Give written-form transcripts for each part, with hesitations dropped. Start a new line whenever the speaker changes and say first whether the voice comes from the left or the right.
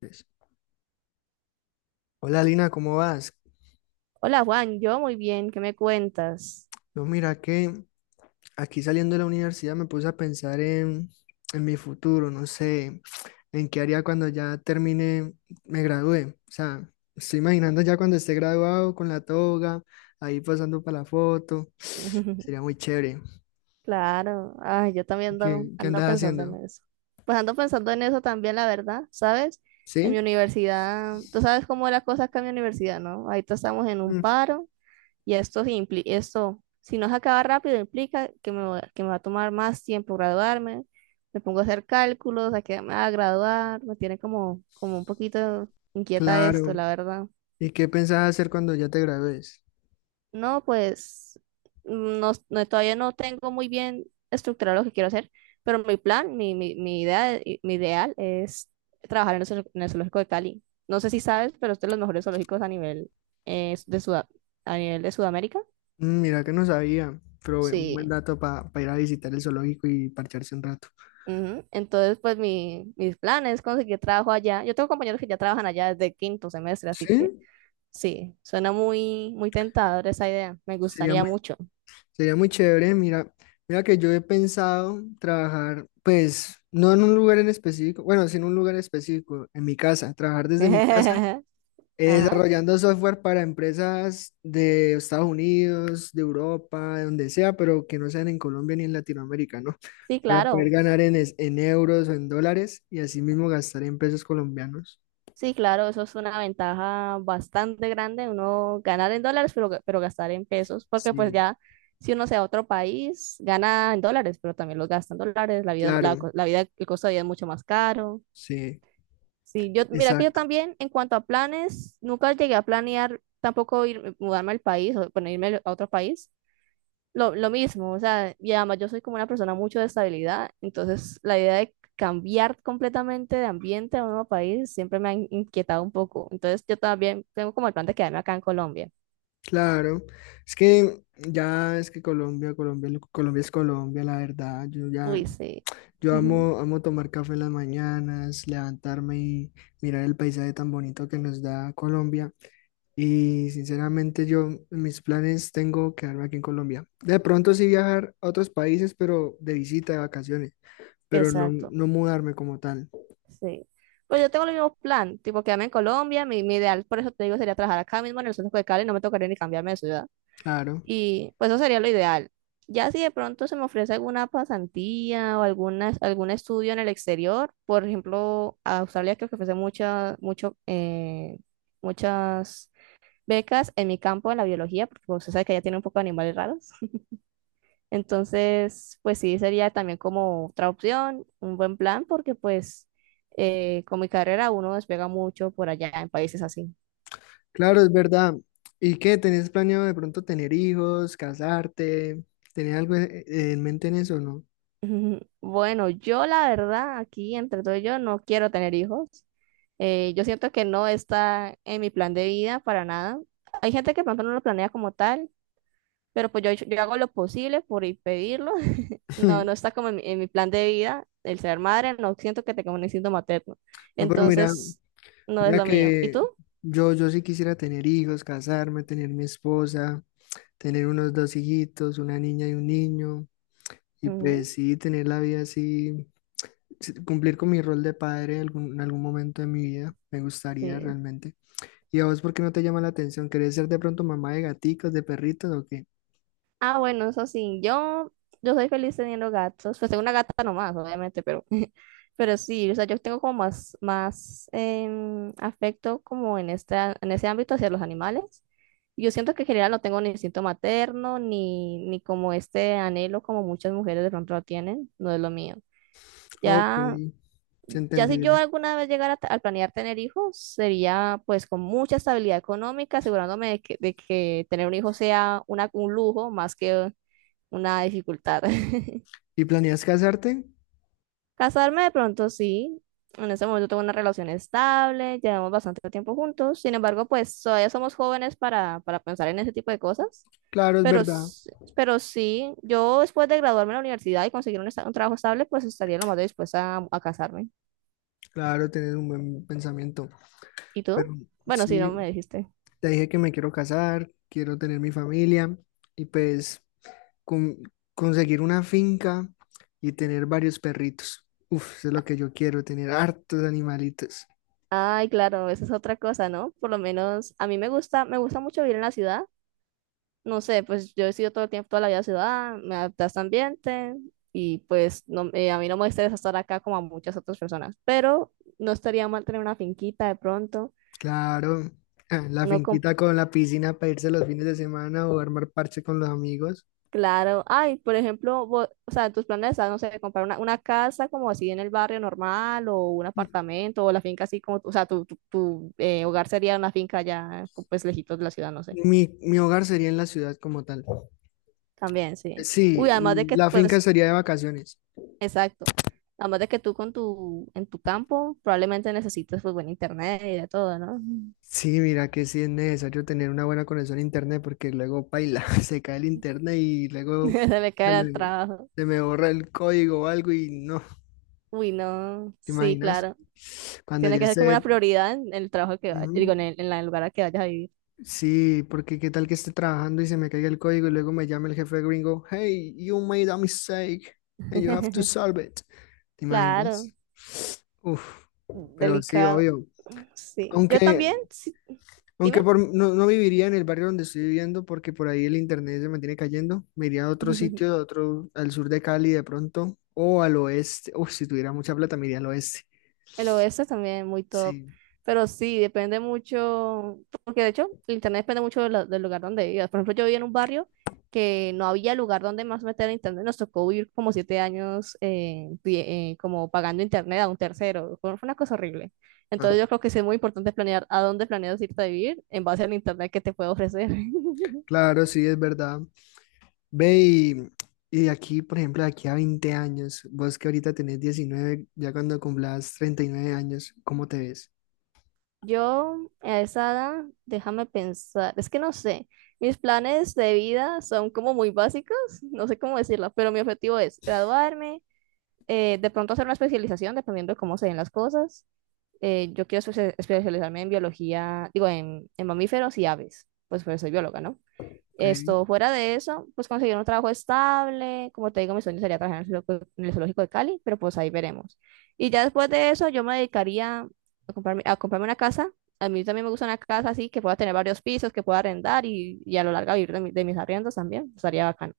left: Pues, Hola Lina, ¿cómo vas?
right: Hola Juan, yo muy bien, ¿qué me cuentas?
left: No, mira que aquí saliendo de la universidad me puse a pensar en mi futuro, no sé, en qué haría cuando ya termine, me gradué. O sea, estoy imaginando ya cuando esté graduado con la toga, ahí pasando para la foto. Sería muy chévere.
right: Claro, ay, yo también ando,
left: ¿Qué, qué
right: ando
left: andas
right: pensando en
left: haciendo?
right: eso. Pues ando pensando en eso también, la verdad, ¿sabes? En mi
left: ¿Sí?
right: universidad, tú sabes cómo es la cosa acá en mi universidad, ¿no? Ahorita estamos en un
left: Mm,
right: paro y esto, esto si no se acaba rápido, implica que me va a tomar más tiempo graduarme. Me pongo a hacer cálculos, a quedarme a graduar, me tiene como un poquito inquieta esto,
left: claro.
right: la verdad.
left: ¿Y qué pensás hacer cuando ya te gradúes?
right: No, pues no, todavía no tengo muy bien estructurado lo que quiero hacer, pero mi plan, mi idea, mi ideal es trabajar en el zoológico de Cali. No sé si sabes, pero este es de los mejores zoológicos eh, de Suda- a nivel de Sudamérica.
left: Mm, mira que no sabía, pero buen
right: Sí.
left: dato para ir a visitar el zoológico y parcharse un rato.
right: Ujú. Entonces, pues mis planes es conseguir trabajo allá. Yo tengo compañeros que ya trabajan allá desde quinto semestre, así que
left: ¿Sí?
right: sí, suena muy, muy tentador esa idea. Me
left: Sería
right: gustaría
left: muy,
right: mucho.
left: sería muy chévere, mira que yo he pensado trabajar, pues, no en un lugar en específico, bueno, sí en un lugar específico, en mi casa, trabajar desde mi casa,
right: Ajá.
left: desarrollando software para empresas de Estados Unidos, de Europa, de donde sea, pero que no sean en Colombia ni en Latinoamérica, ¿no?
right: Sí,
left: Para poder
right: claro.
left: ganar en euros o en dólares y así mismo gastar en pesos colombianos.
right: Sí, claro, eso es una ventaja bastante grande, uno ganar en dólares, pero gastar en pesos, porque pues
left: Sí,
right: ya si uno se va a otro país, gana en dólares, pero también los gasta en dólares, la vida,
left: claro,
right: el costo de vida es mucho más caro.
left: sí,
right: Sí, mira que yo
left: exacto.
right: también, en cuanto a planes, nunca llegué a planear tampoco ir, mudarme al país o bueno, irme a otro país, lo mismo, o sea, y además yo soy como una persona mucho de estabilidad, entonces la idea de cambiar completamente de ambiente a un nuevo país siempre me ha inquietado un poco, entonces yo también tengo como el plan de quedarme acá en Colombia.
left: Claro, es que ya es que Colombia es Colombia, la verdad.
right: Uy, sí.
left: Yo amo, amo tomar café en las mañanas, levantarme y mirar el paisaje tan bonito que nos da Colombia. Y sinceramente yo en mis planes tengo quedarme aquí en Colombia. De pronto sí viajar a otros países, pero de visita, de vacaciones, pero no,
right: Exacto,
left: no mudarme como tal.
right: sí. Pues yo tengo el mismo plan, tipo quedarme en Colombia, mi ideal, por eso te digo, sería trabajar acá mismo en el centro de Cali, no me tocaría ni cambiarme de ciudad.
left: Claro.
right: Y pues eso sería lo ideal. Ya si de pronto se me ofrece alguna pasantía o algún estudio en el exterior, por ejemplo, a Australia creo que ofrece muchas becas en mi campo, en la biología, porque pues, usted sabe que ya tiene un poco de animales raros. Entonces, pues sí, sería también como otra opción, un buen plan, porque pues con mi carrera uno despega mucho por allá en países así.
left: Claro, es verdad. ¿Y qué? ¿Tenés planeado de pronto tener hijos, casarte? ¿Tenés algo en mente en eso, no?
right: Ujú. Bueno, yo la verdad, aquí entre todo yo no quiero tener hijos. Yo siento que no está en mi plan de vida para nada. Hay gente que de pronto no lo planea como tal, pero pues yo hago lo posible por impedirlo. No, no está como en mi plan de vida el ser madre, no siento que tenga un instinto materno.
left: No, pero mira,
right: Entonces, no es
left: mira
right: lo mío. ¿Y
left: que
right: tú?
left: yo sí quisiera tener hijos, casarme, tener mi esposa, tener unos dos hijitos, una niña y un niño, y
right: Ujú,
left: pues sí, tener la vida así, sí, cumplir con mi rol de padre en en algún momento de mi vida, me gustaría
right: sí.
left: realmente. ¿Y a vos por qué no te llama la atención? ¿Querés ser de pronto mamá de gaticos, de perritos o qué?
right: Ah, bueno, eso sí, yo soy feliz teniendo gatos. Pues tengo una gata nomás, obviamente, pero, pero sí, o sea, yo tengo como más, afecto como en ese ámbito hacia los animales. Yo siento que en general no tengo ni instinto materno, ni como este anhelo como muchas mujeres de pronto lo tienen, no es lo mío.
left: Ok,
right: Ya,
left: es
right: ya si yo
left: entendible.
right: alguna vez llegara a planear tener hijos, sería pues con mucha estabilidad económica, asegurándome de que tener un hijo sea un lujo más que una dificultad.
left: ¿Y planeas casarte?
right: Casarme de pronto sí. En ese momento tengo una relación estable, llevamos bastante tiempo juntos. Sin embargo, pues todavía somos jóvenes para pensar en ese tipo de cosas.
left: Claro, es
right: Pero,
left: verdad.
right: s- pero sí, yo después de graduarme en la universidad y conseguir un trabajo estable, pues estaría lo más dispuesta a casarme.
left: Claro, tienes un buen pensamiento.
right: ¿Y tú?
left: Pero
right: Bueno, sí, no me
left: sí,
right: dijiste.
left: te dije que me quiero casar, quiero tener mi familia y pues con- conseguir una finca y tener varios perritos. Uf, eso es lo que yo quiero, tener hartos animalitos.
right: Ay, claro, esa es otra cosa, ¿no? Por lo menos a mí me gusta mucho vivir en la ciudad. No sé, pues yo he sido todo el tiempo, toda la vida ciudad, me adapté a este ambiente y pues no, a mí no me interesa estar acá como a muchas otras personas, pero no estaría mal tener una finquita de pronto,
left: Claro, ah, la
right: no con,
left: finquita con la piscina para irse los fines de semana o armar parche con los amigos.
right: claro, ay, por ejemplo, o sea, en tus planes están, no sé, comprar una casa como así en el barrio normal o un apartamento o la finca así como, o sea, tu hogar sería una finca ya pues lejitos de la ciudad, no sé,
left: Mi hogar sería en la ciudad como tal.
right: también, sí.
left: Sí,
right: Uy, además de
left: y
right: que
left: la finca
right: pues.
left: sería de vacaciones.
right: Exacto. Además de que tú en tu campo probablemente necesites pues buen internet y de todo, ¿no?
left: Sí, mira que sí es necesario tener una buena conexión a internet porque luego paila, se cae el internet y luego
right: Se le
left: se
right: cae el
left: me,
right: trabajo.
left: se me borra el código o algo y no,
right: Uy, no.
left: ¿te
right: Sí,
left: imaginas?
right: claro.
left: Cuando
right: Tiene
left: ya
right: que ser como
left: esté,
right: una prioridad en el trabajo que vayas,
left: ujú,
right: digo, en el lugar al que vayas a vivir.
left: sí, porque qué tal que esté trabajando y se me caiga el código y luego me llama el jefe gringo, hey, you made a mistake and you have to solve it, ¿te
right: Claro.
left: imaginas? Uf, pero sí,
right: Delicado.
left: obvio.
right: Sí. Yo
left: Aunque,
right: también, sí. Dime.
left: Aunque no, no viviría en el barrio donde estoy viviendo porque por ahí el internet se mantiene cayendo. Me iría a otro sitio, a otro, al sur de Cali de pronto, o al oeste. Uf, si tuviera mucha plata, me iría al oeste.
right: El oeste también muy top.
left: Sí,
right: Pero sí, depende mucho, porque de hecho el internet depende mucho del lugar donde vivas. Por ejemplo, yo vivía en un barrio que no había lugar donde más meter internet. Nos tocó vivir como 7 años como pagando internet a un tercero. Fue una cosa horrible.
left: ah,
right: Entonces yo creo que sí es muy importante planear a dónde planeas irte a vivir en base al internet que te puede ofrecer.
left: claro, sí, es verdad. Ve y, y de aquí, por ejemplo, de aquí a 20 años, vos que ahorita tenés 19, ya cuando cumplas 39 años, ¿cómo te ves?
right: Yo a esa edad, déjame pensar, es que no sé, mis planes de vida son como muy básicos, no sé cómo decirlo, pero mi objetivo es graduarme, de pronto hacer una especialización, dependiendo de cómo se den las cosas. Yo quiero especializarme en biología, digo, en mamíferos y aves, pues soy bióloga, ¿no?
left: Ok,
right: Esto, fuera de eso, pues conseguir un trabajo estable, como te digo, mi sueño sería trabajar en el zoológico de Cali, pero pues ahí veremos. Y ya después de eso, yo me dedicaría a comprarme una casa. A mí también me gusta una casa así, que pueda tener varios pisos, que pueda arrendar y a lo largo vivir de mis arriendos también, estaría bacano.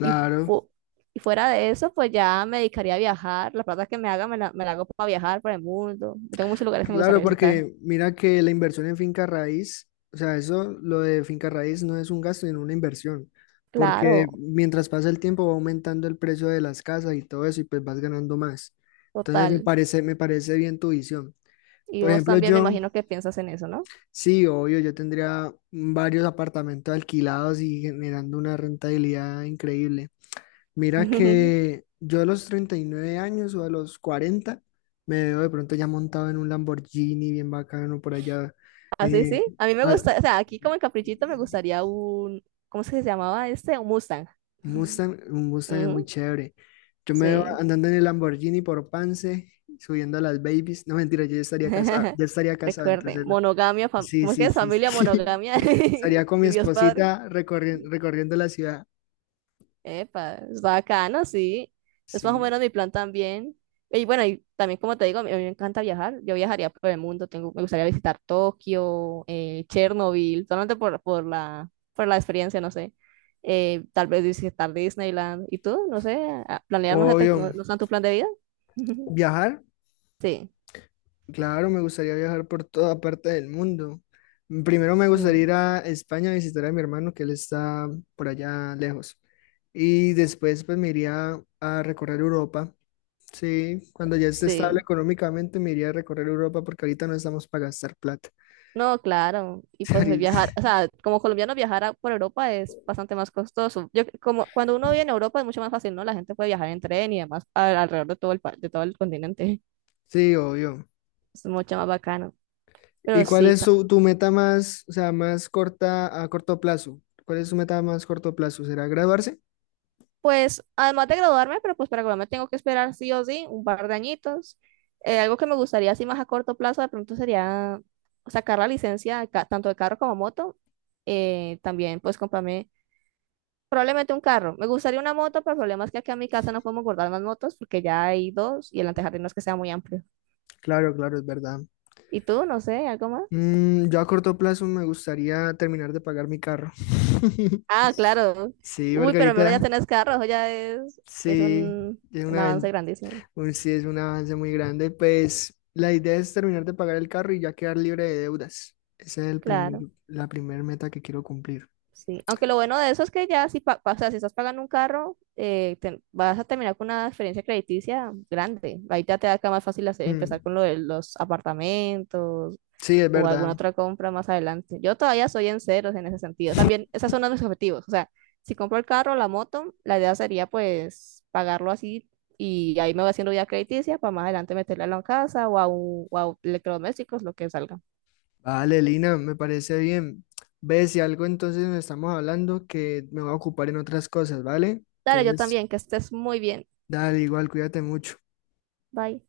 right: Y, fu- y fuera de eso, pues ya me dedicaría a viajar. La plata que me haga, me la hago para viajar por el mundo. Yo tengo muchos lugares que me
left: Claro,
right: gustaría visitar.
left: porque mira que la inversión en finca raíz, o sea, eso, lo de finca raíz no es un gasto, sino una inversión, porque
right: Claro,
left: mientras pasa el tiempo va aumentando el precio de las casas y todo eso y pues vas ganando más. Entonces
right: total.
left: me parece bien tu visión.
right: Y
left: Por
right: vos
left: ejemplo,
right: también me
left: yo,
right: imagino que piensas en eso, ¿no?
left: sí, obvio, yo tendría varios apartamentos alquilados y generando una rentabilidad increíble. Mira que yo a los 39 años o a los 40 me veo de pronto ya montado en un Lamborghini bien bacano por allá.
right: Así
left: eh,
right: sí. A mí me
left: ah,
right: gusta, o sea, aquí como en Caprichito me gustaría un, ¿cómo es que se llamaba este? Un Mustang.
left: Mustang, un Mustang es muy
right: Ujú,
left: chévere. Yo me veo
right: sí.
left: andando en el Lamborghini por Pance, subiendo a las babies. No, mentira, yo ya estaría casado,
right: Recuerde,
left: entonces no.
right: monogamia,
left: Sí,
right: ¿cómo es que
left: sí,
right: es
left: sí,
right: familia
left: sí.
right: monogamia?
left: Estaría con mi
right: Y Dios Padre.
left: esposita recorriendo la ciudad.
right: Epa, es bacano, sí. Es más o
left: Sí.
right: menos mi plan también. Y bueno, y también como te digo, a mí me encanta viajar. Yo viajaría por el mundo. Tengo, me gustaría visitar Tokio, Chernobyl, solamente por la experiencia, no sé. Tal vez visitar Disneyland. ¿Y tú? No sé, planear no sé, te-
left: Obvio.
right: no, no está en tu plan de vida.
left: Viajar,
right: Sí,
left: claro, me gustaría viajar por toda parte del mundo. Primero me gustaría
right: mm,
left: ir a España a visitar a mi hermano, que él está por allá lejos. Y después pues me iría a recorrer Europa. Sí, cuando ya esté estable
right: sí.
left: económicamente me iría a recorrer Europa porque ahorita no estamos para gastar plata.
right: No, claro. Y pues viajar,
left: Ahorita-
right: o sea, como colombiano viajar por Europa es bastante más costoso. Yo, como cuando uno vive en Europa es mucho más fácil, ¿no? La gente puede viajar en tren y además alrededor de de todo el continente.
left: sí, obvio.
right: Es mucho más bacano. Pero
left: ¿Y cuál
right: sí,
left: tu meta más, o sea, más corta a corto plazo? ¿Cuál es su meta más corto plazo? ¿Será graduarse?
right: pues además de graduarme, pero pues para graduarme tengo que esperar sí o sí un par de añitos. Algo que me gustaría así más a corto plazo de pronto sería sacar la licencia tanto de carro como moto. También pues comprarme probablemente un carro. Me gustaría una moto, pero el problema es que aquí en mi casa no podemos guardar más motos porque ya hay dos y el antejardín no es que sea muy amplio.
left: Claro, claro, es verdad.
right: ¿Y tú? No sé, ¿algo más?
left: Mm, yo a corto plazo me gustaría terminar de pagar mi carro.
right: Ah, claro.
left: Sí,
right: Uy, pero al menos ya
left: Margarita,
right: tenés carro, eso ya es
left: sí,
right: un,
left: es
right: un avance grandísimo.
left: sí, es un avance muy grande. Pues la idea es terminar de pagar el carro y ya quedar libre de deudas. Esa es el primer,
right: Claro,
left: la primera meta que quiero cumplir.
right: sí. Aunque lo bueno de eso es que ya o sea, si estás pagando un carro, vas a terminar con una experiencia crediticia grande. Ahí ya te da acá más fácil
left: Mm,
right: empezar con lo de los apartamentos,
left: sí, es
right: o
left: verdad.
right: alguna otra compra más adelante. Yo todavía soy en ceros en ese sentido. También, esos son uno de mis objetivos. O sea, si compro el carro, la moto, la idea sería pues pagarlo así y ahí me voy haciendo ya crediticia para más adelante meterla en la casa o a electrodomésticos, lo que salga.
left: Vale, Lina, me parece bien. Ve, si algo entonces nos estamos hablando que me voy a ocupar en otras cosas, ¿vale?
right: Dale, yo
left: Entonces,
right: también, que estés muy bien.
left: dale, igual, cuídate mucho.
right: Bye.